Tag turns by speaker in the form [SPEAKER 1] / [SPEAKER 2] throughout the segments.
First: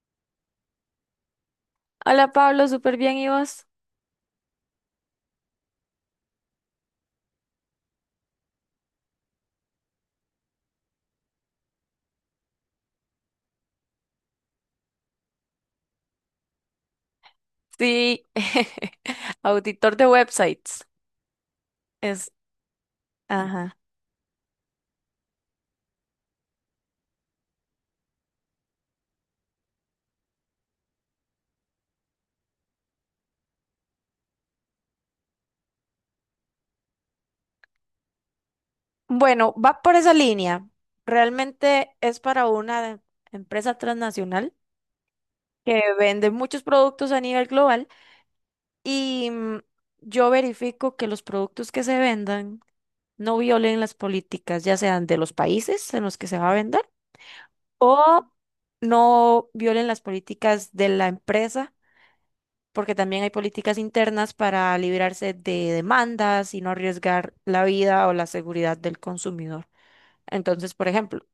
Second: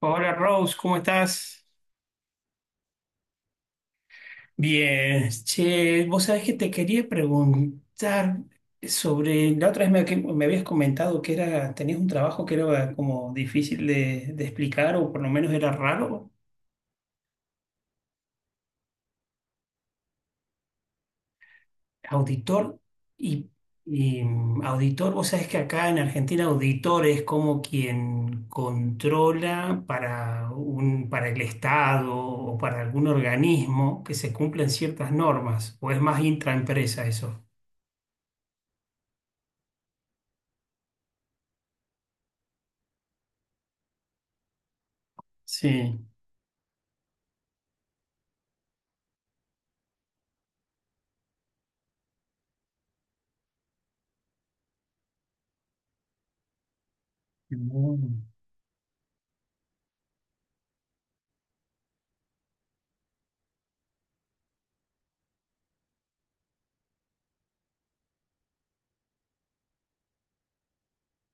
[SPEAKER 1] Hola Rose, ¿cómo estás?
[SPEAKER 2] Hola Pablo, súper bien, ¿y vos?
[SPEAKER 1] Bien, che, vos sabés que te quería preguntar sobre, la otra vez me, que me habías comentado que era, tenías un trabajo que era como difícil de explicar o por lo menos era raro,
[SPEAKER 2] Sí, auditor de websites. Es,
[SPEAKER 1] auditor y,
[SPEAKER 2] ajá.
[SPEAKER 1] y, auditor, vos sabés que acá en Argentina auditor es como quien controla para para el Estado o para algún organismo que se cumplan ciertas normas, o es más intraempresa eso.
[SPEAKER 2] Bueno, va por esa línea. Realmente es para una empresa transnacional que
[SPEAKER 1] Sí.
[SPEAKER 2] vende muchos productos a nivel global y yo verifico que los productos que se vendan no violen las políticas, ya sean de los países en los que se va a vender
[SPEAKER 1] Mm.
[SPEAKER 2] o no violen las políticas de la empresa porque también hay políticas internas para librarse de demandas y no arriesgar la vida o la seguridad del consumidor. Entonces, por ejemplo,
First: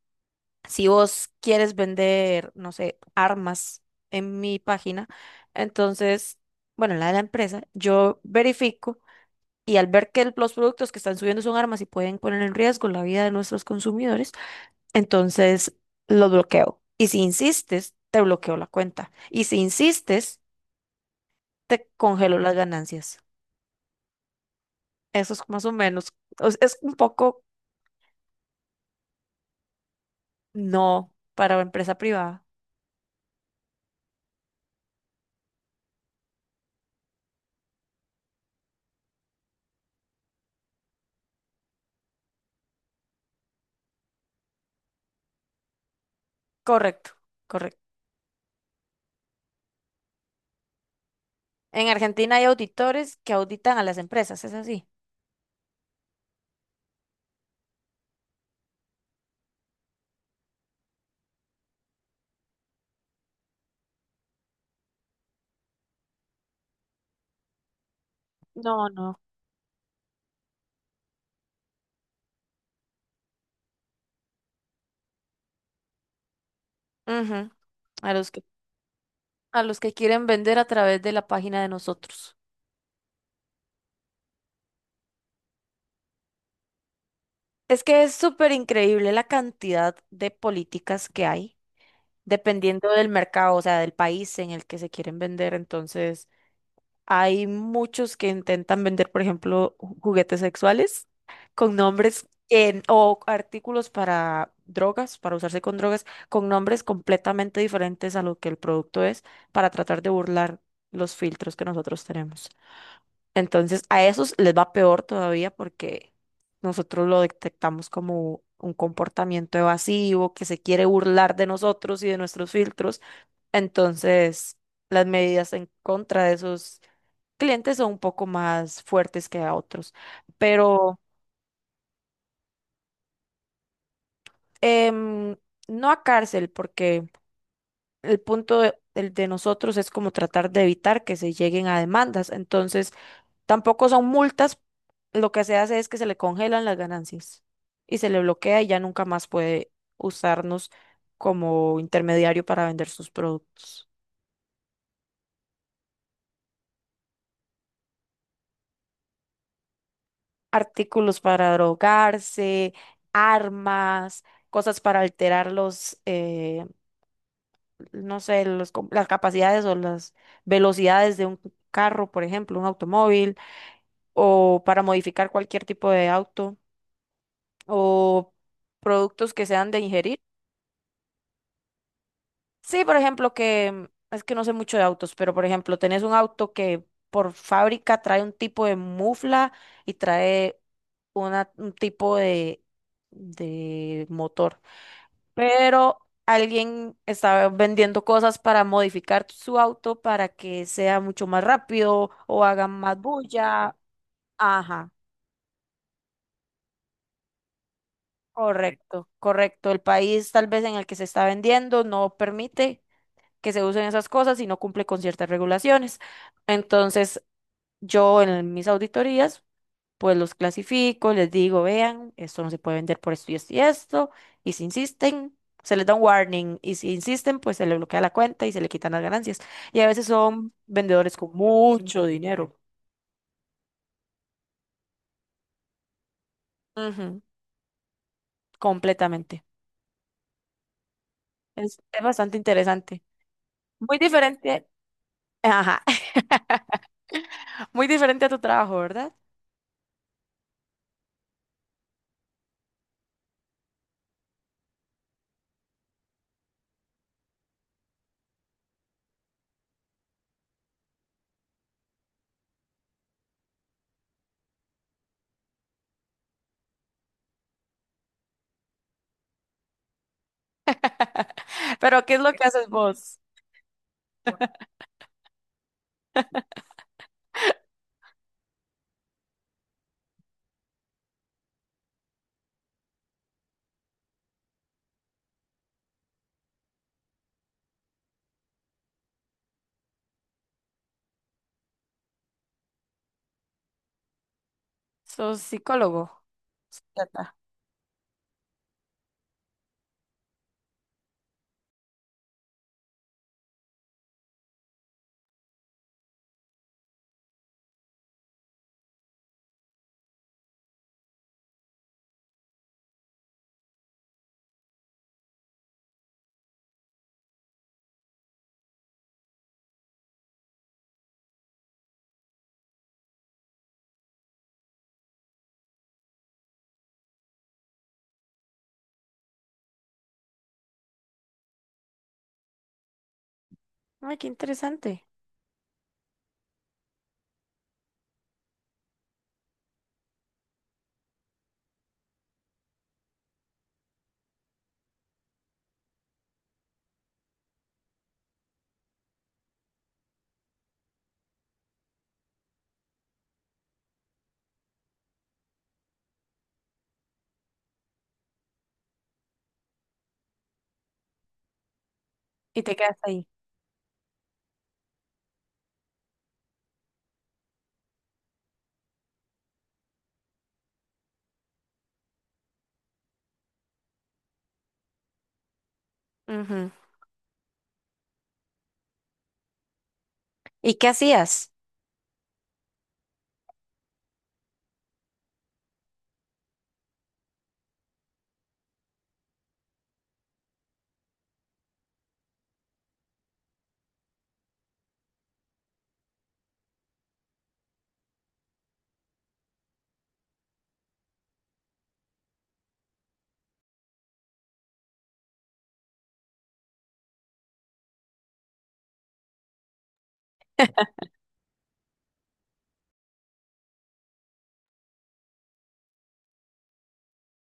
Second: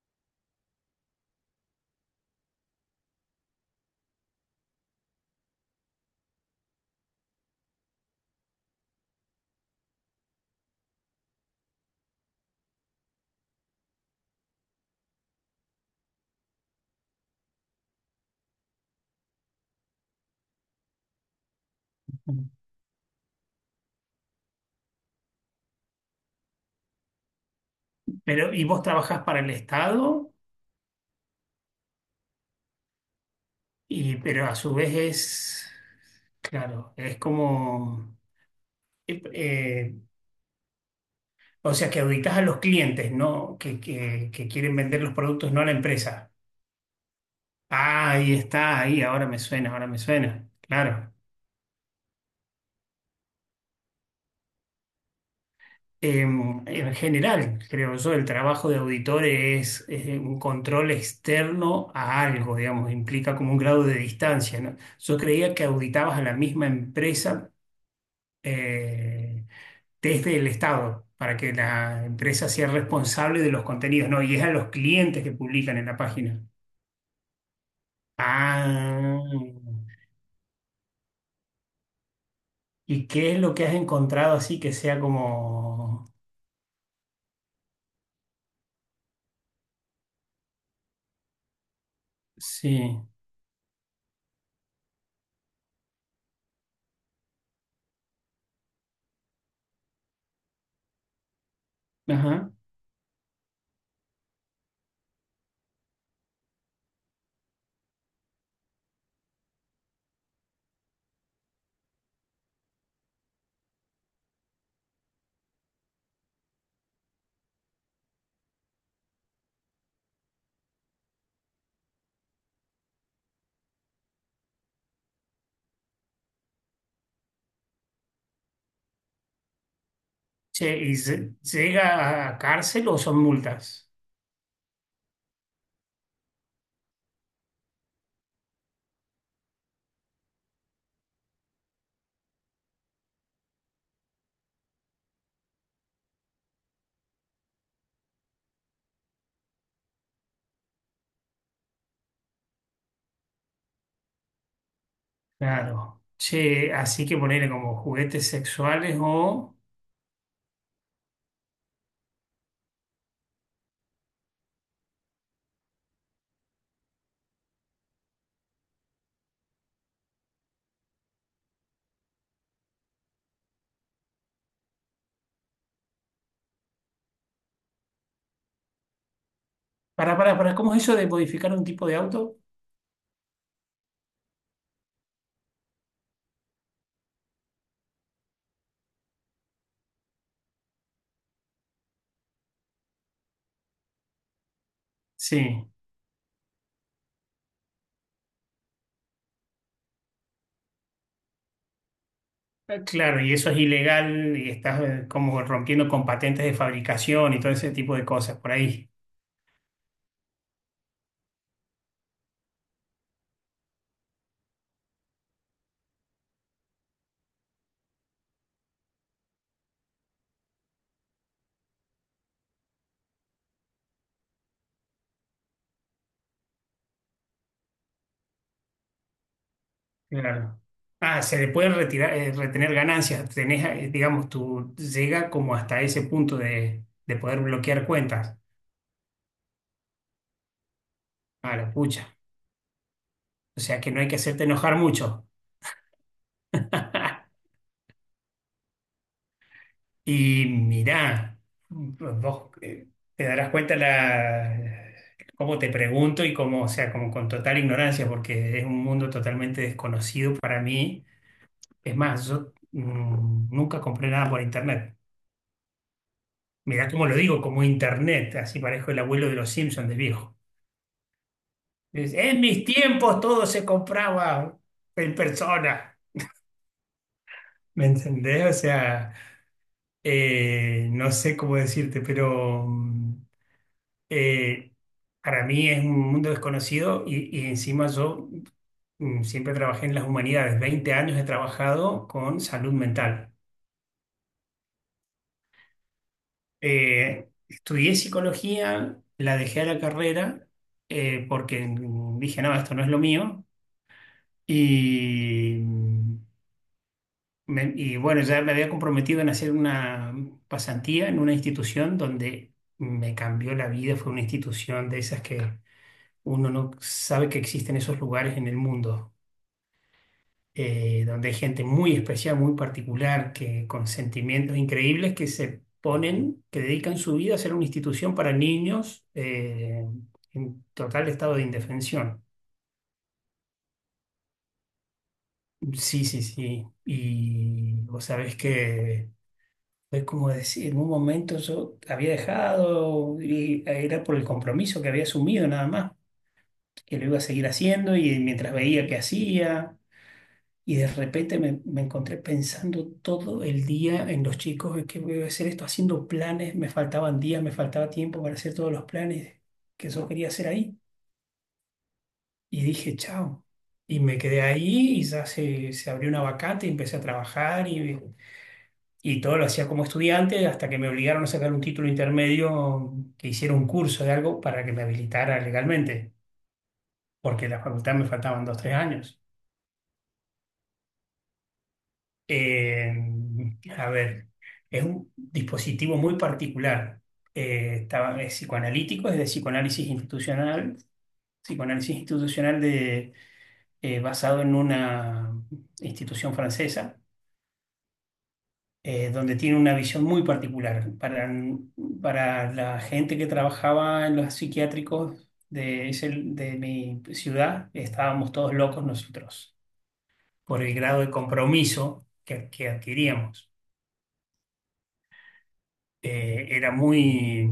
[SPEAKER 2] si vos quieres vender, no sé, armas en mi página, entonces, bueno, la de la empresa, yo verifico y al ver que los productos que están subiendo son armas y pueden poner en riesgo la vida de nuestros consumidores, entonces los bloqueo. Y si insistes, te bloqueo la cuenta. Y si insistes, te congelo las ganancias. Eso es más o menos, o es un poco
[SPEAKER 1] Pero, ¿y vos trabajás para el Estado?
[SPEAKER 2] no, para empresa privada.
[SPEAKER 1] Y, pero a su vez es, claro, es como, eh, eh, o sea, que auditas a los clientes, ¿no? Que quieren vender los productos, no a la empresa.
[SPEAKER 2] Correcto, correcto.
[SPEAKER 1] Ah, ahí está, ahí, ahora me suena, ahora me suena. Claro.
[SPEAKER 2] En Argentina hay auditores que auditan a las empresas, ¿es así?
[SPEAKER 1] En general, creo yo, el trabajo de auditor es, un control externo a algo, digamos, implica como un grado de distancia, ¿no? Yo creía que auditabas a la misma empresa
[SPEAKER 2] No, no.
[SPEAKER 1] eh, desde el Estado para que la empresa sea responsable de los contenidos, ¿no? Y es a los clientes que publican en la página.
[SPEAKER 2] Ujú. A los que,
[SPEAKER 1] Ah,
[SPEAKER 2] a los que quieren vender a través de la página de nosotros.
[SPEAKER 1] ¿y qué es lo que has encontrado así que sea como...
[SPEAKER 2] Es que es súper increíble la cantidad de políticas que hay, dependiendo
[SPEAKER 1] Sí,
[SPEAKER 2] del mercado, o sea, del país en el que se quieren vender. Entonces, hay muchos que intentan vender, por ejemplo, juguetes sexuales con nombres
[SPEAKER 1] ajá.
[SPEAKER 2] o artículos para drogas, para usarse con drogas, con nombres completamente diferentes a lo que el producto es, para tratar de burlar los filtros que nosotros tenemos. Entonces, a esos les va peor todavía porque nosotros lo detectamos como un comportamiento evasivo, que se quiere burlar de nosotros y de nuestros filtros, entonces, las medidas en contra de esos clientes son un poco más fuertes que a otros,
[SPEAKER 1] Che, ¿y
[SPEAKER 2] pero
[SPEAKER 1] se- llega a cárcel o son multas?
[SPEAKER 2] em, no a cárcel, porque el punto de, el de nosotros es como tratar de evitar que se lleguen a demandas. Entonces, tampoco son multas, lo que se hace es que se le congelan las ganancias y se le bloquea y ya nunca más puede usarnos como intermediario para vender sus productos.
[SPEAKER 1] Claro. Che, así que ponerle como juguetes sexuales o...
[SPEAKER 2] Artículos para drogarse, armas, cosas para alterar los, no sé, las capacidades o las velocidades de un carro, por ejemplo, un automóvil, o para modificar cualquier tipo de auto, o productos que sean de ingerir.
[SPEAKER 1] Para, ¿cómo es eso de modificar un tipo de auto?
[SPEAKER 2] Sí, por ejemplo, que es que no sé mucho de autos, pero por ejemplo, tenés un auto que por fábrica trae un tipo de mufla y trae un tipo de motor.
[SPEAKER 1] Sí.
[SPEAKER 2] Pero alguien está vendiendo cosas para modificar su auto para que sea mucho más rápido o haga
[SPEAKER 1] Ah,
[SPEAKER 2] más
[SPEAKER 1] claro, y eso es
[SPEAKER 2] bulla.
[SPEAKER 1] ilegal y estás
[SPEAKER 2] Ajá,
[SPEAKER 1] como rompiendo con patentes de fabricación y todo ese tipo de cosas por ahí.
[SPEAKER 2] correcto, correcto. El país tal vez en el que se está vendiendo no permite que se usen esas cosas y no cumple con ciertas regulaciones. Entonces, yo en mis auditorías pues los clasifico, les digo, vean, esto no se puede vender por esto y esto y esto, y si insisten, se les da un warning, y si insisten, pues se les bloquea la cuenta y se le quitan las ganancias. Y a veces son
[SPEAKER 1] Claro.
[SPEAKER 2] vendedores
[SPEAKER 1] Ah,
[SPEAKER 2] con
[SPEAKER 1] se le puede
[SPEAKER 2] mucho
[SPEAKER 1] retirar,
[SPEAKER 2] dinero.
[SPEAKER 1] retener ganancias. Tenés, digamos, tú llega como hasta ese punto de
[SPEAKER 2] Ujú,
[SPEAKER 1] poder bloquear cuentas.
[SPEAKER 2] completamente.
[SPEAKER 1] A la
[SPEAKER 2] Es
[SPEAKER 1] pucha.
[SPEAKER 2] bastante interesante.
[SPEAKER 1] O sea que
[SPEAKER 2] Muy
[SPEAKER 1] no hay que hacerte
[SPEAKER 2] diferente,
[SPEAKER 1] enojar mucho.
[SPEAKER 2] ajá, muy diferente a tu trabajo, ¿verdad?
[SPEAKER 1] Y mirá, vos te darás cuenta la, cómo te pregunto y cómo, o sea, como con total ignorancia, porque es un mundo totalmente desconocido para mí. Es más, yo nunca compré nada por internet. Mirá cómo lo digo, como internet, así parezco el abuelo de los Simpsons de viejo.
[SPEAKER 2] Pero,
[SPEAKER 1] Es,
[SPEAKER 2] ¿qué es lo
[SPEAKER 1] en
[SPEAKER 2] que
[SPEAKER 1] mis
[SPEAKER 2] haces vos?
[SPEAKER 1] tiempos todo se compraba en persona, ¿me entendés? O sea, no sé cómo decirte, pero... eh, para mí es un mundo desconocido y encima yo siempre trabajé en las humanidades. 20 años he trabajado con salud mental.
[SPEAKER 2] ¿Sos psicólogo, psiquiatra?
[SPEAKER 1] Estudié psicología, la dejé a la carrera porque dije, no, esto no es lo mío. Y y bueno, ya me había comprometido en hacer una pasantía en una institución donde me cambió la vida. Fue una institución de esas que uno no sabe que existen esos lugares en el mundo. Donde hay gente muy especial, muy particular, que con sentimientos increíbles que se ponen, que dedican su vida a ser una institución para niños en total estado de indefensión.
[SPEAKER 2] Ay, qué interesante.
[SPEAKER 1] Sí, sí, sí. Y vos sabés que es como decir, en un momento yo había dejado y era por el compromiso que había asumido nada más, que lo iba a seguir haciendo y mientras veía que hacía. Y de repente me encontré pensando todo el día en los chicos, en qué voy a hacer esto, haciendo planes, me faltaban días, me faltaba tiempo para hacer todos los planes que yo quería hacer ahí.
[SPEAKER 2] Y
[SPEAKER 1] Y
[SPEAKER 2] te
[SPEAKER 1] dije,
[SPEAKER 2] quedas ahí.
[SPEAKER 1] chao. Y me quedé ahí y ya se abrió una vacante y empecé a trabajar y todo lo hacía como estudiante hasta que me obligaron a sacar un título intermedio que hiciera un curso de algo para que me habilitara legalmente,
[SPEAKER 2] Ujú.
[SPEAKER 1] porque en la facultad me faltaban 2, 3 años.
[SPEAKER 2] ¿Y qué hacías?
[SPEAKER 1] Eh, a ver, es un dispositivo muy particular. Es psicoanalítico, es de psicoanálisis institucional de, basado en una institución francesa, donde tiene una visión muy particular. Para la gente que trabajaba en los psiquiátricos de mi ciudad, estábamos todos locos nosotros por el grado de compromiso que adquiríamos. Era muy,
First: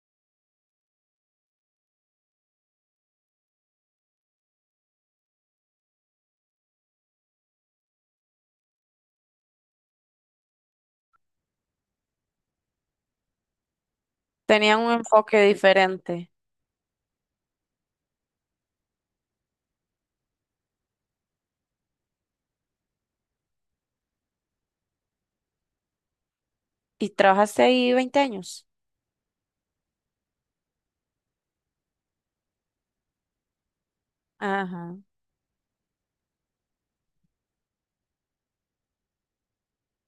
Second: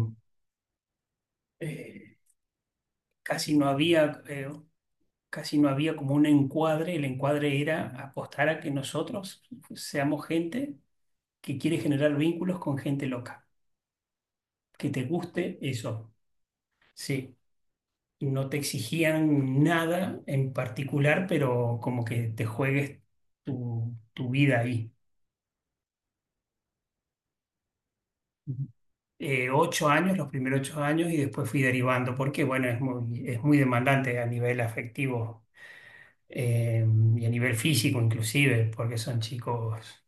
[SPEAKER 1] eh, casi no había, eh, casi no había como un encuadre, el encuadre era apostar a que nosotros seamos gente que quiere generar vínculos con gente loca,
[SPEAKER 2] Tenían
[SPEAKER 1] que
[SPEAKER 2] un
[SPEAKER 1] te
[SPEAKER 2] enfoque
[SPEAKER 1] guste eso,
[SPEAKER 2] diferente.
[SPEAKER 1] sí. No te exigían nada en particular, pero como que te juegues tu vida ahí.
[SPEAKER 2] Y trabajaste ahí 20 años.
[SPEAKER 1] 8 años, los primeros 8 años, y después fui derivando, porque bueno, es muy demandante a nivel
[SPEAKER 2] Ajá,
[SPEAKER 1] afectivo eh, y a nivel físico inclusive, porque son chicos,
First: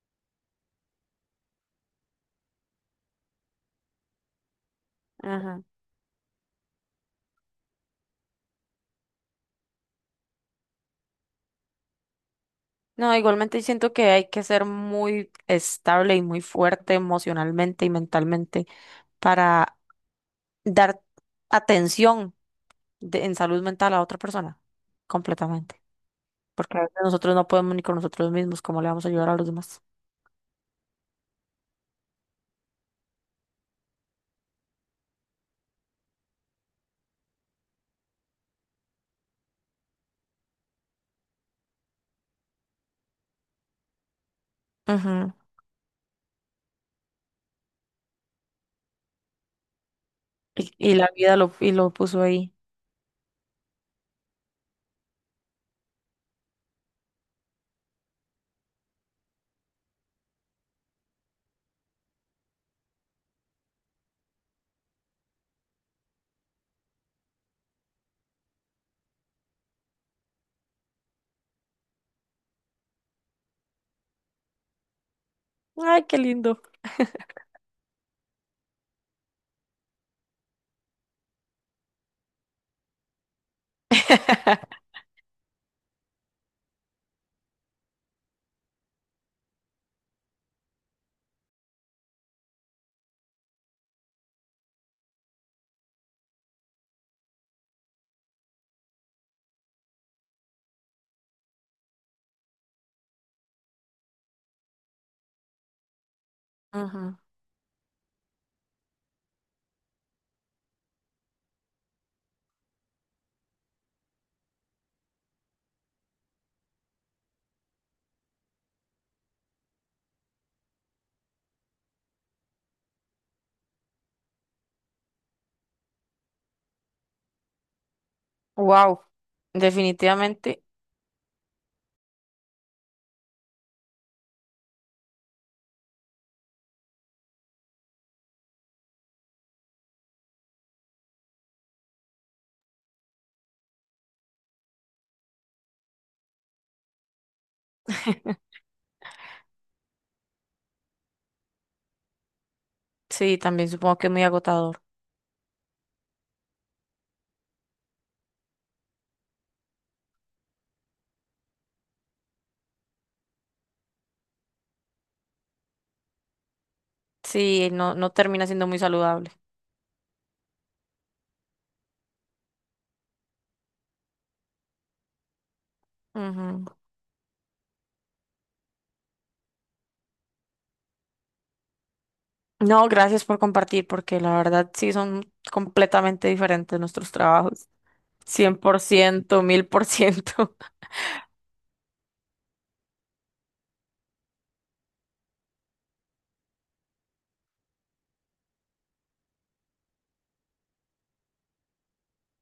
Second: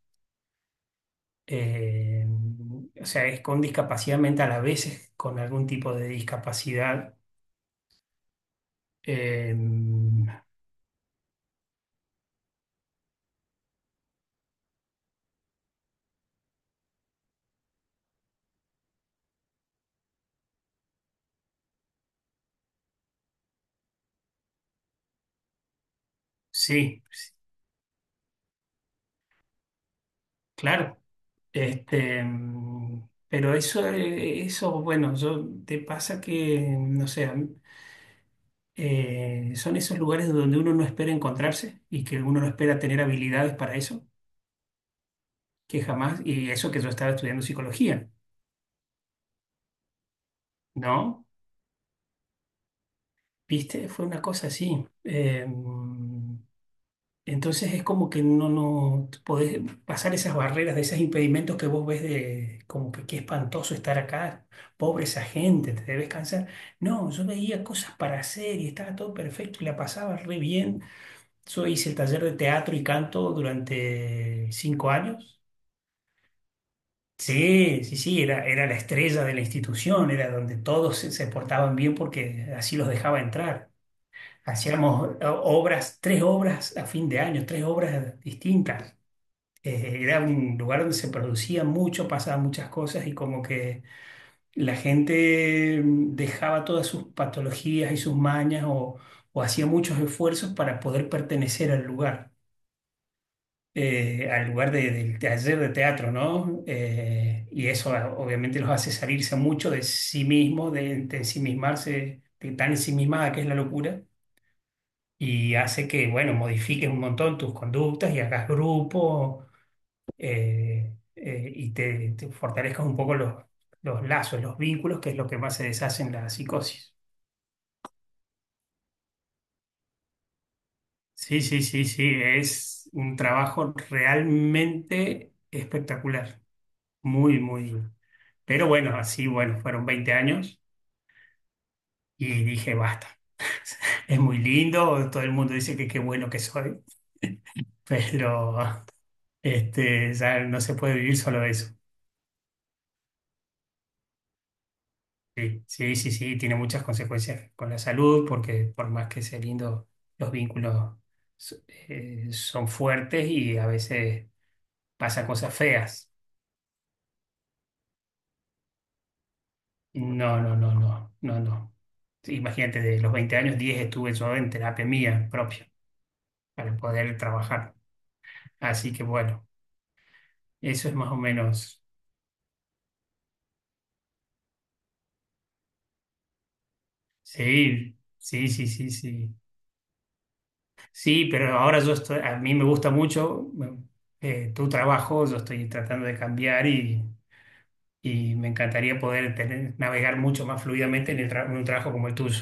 [SPEAKER 1] eh, o sea, es con discapacidad mental, a veces con
[SPEAKER 2] ajá.
[SPEAKER 1] algún tipo de discapacidad. Eh,
[SPEAKER 2] No, igualmente siento que hay que ser muy estable y muy fuerte emocionalmente y mentalmente para dar atención en salud mental a otra persona, completamente. Porque a veces
[SPEAKER 1] sí, sí,
[SPEAKER 2] nosotros no podemos ni con nosotros mismos, ¿cómo le vamos a ayudar a los demás?
[SPEAKER 1] claro. Pero eso, eso, bueno, yo, te pasa que, no sé, a mí, son esos lugares donde uno no espera encontrarse y que uno no espera tener habilidades para eso,
[SPEAKER 2] Ujú.
[SPEAKER 1] que jamás, y eso que yo estaba estudiando psicología,
[SPEAKER 2] Y la
[SPEAKER 1] ¿no?
[SPEAKER 2] vida lo, y lo puso ahí.
[SPEAKER 1] ¿Viste? Fue una cosa así. Entonces es como que no, no podés pasar esas barreras, de esos impedimentos que vos ves de como que qué espantoso estar acá, pobre esa gente, te debes cansar. No, yo veía cosas para hacer y estaba todo perfecto y la pasaba re bien. Yo hice el taller de teatro y canto durante 5 años.
[SPEAKER 2] Ay, qué lindo.
[SPEAKER 1] Sí, sí, sí, era, era la estrella de la institución, era donde todos se portaban bien porque así los dejaba entrar. Hacíamos obras, 3 obras a fin de año, 3 obras distintas. Era un lugar donde se producía mucho, pasaban muchas cosas y como que la gente dejaba todas sus patologías y sus mañas o hacía muchos esfuerzos para poder pertenecer al lugar del taller de teatro, ¿no? Y eso ah, obviamente los hace salirse mucho de sí mismos, de ensimismarse, de tan ensimismada que es la locura y hace que, bueno, modifiques un montón tus conductas y hagas grupo y te fortalezcas un poco los lazos, los vínculos, que es lo que más se deshace en la psicosis.
[SPEAKER 2] Wow, definitivamente.
[SPEAKER 1] Sí, sí, sí, sí, es un trabajo realmente espectacular, muy, muy. Pero bueno, así, bueno, fueron 20 años y dije, basta. Es muy lindo, todo el mundo dice que qué bueno que soy, pero este, ya no se puede vivir solo de eso.
[SPEAKER 2] Sí, también supongo que es muy agotador.
[SPEAKER 1] Sí, sí, sí, sí, tiene muchas consecuencias con la salud, porque por más que sea lindo, los vínculos so- son fuertes y a veces pasa cosas feas.
[SPEAKER 2] Sí, no, no termina siendo muy saludable.
[SPEAKER 1] No, no, no, no, no, no. Sí, imagínate, de los 20 años, 10 estuve yo en terapia mía propia
[SPEAKER 2] Ujú.
[SPEAKER 1] para poder trabajar. Así que bueno, eso es más o menos.
[SPEAKER 2] No, gracias por compartir, porque la verdad sí son completamente diferentes nuestros trabajos.
[SPEAKER 1] Sí, sí,
[SPEAKER 2] cien
[SPEAKER 1] sí,
[SPEAKER 2] por
[SPEAKER 1] sí, sí.
[SPEAKER 2] ciento, 1000%.
[SPEAKER 1] Sí, pero ahora yo estoy, a mí me gusta mucho tu trabajo, yo estoy tratando de cambiar y me encantaría poder tener, navegar mucho más fluidamente en, en un trabajo como el tuyo,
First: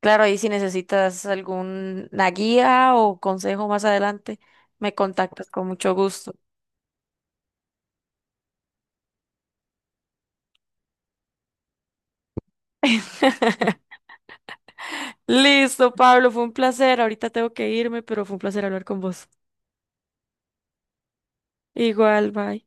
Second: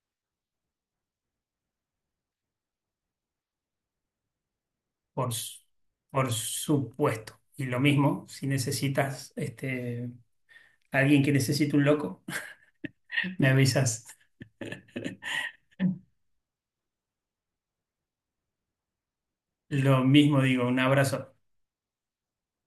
[SPEAKER 2] Claro, ahí si necesitas alguna guía o consejo más adelante, me
[SPEAKER 1] por,
[SPEAKER 2] contactas
[SPEAKER 1] su-
[SPEAKER 2] con mucho gusto.
[SPEAKER 1] por supuesto. Y lo mismo, si necesitas este, alguien que necesite un loco, me avisas.
[SPEAKER 2] Listo, Pablo, fue un placer. Ahorita tengo que irme, pero fue un placer hablar con vos.
[SPEAKER 1] Lo mismo digo, un abrazo.
[SPEAKER 2] Igual, bye.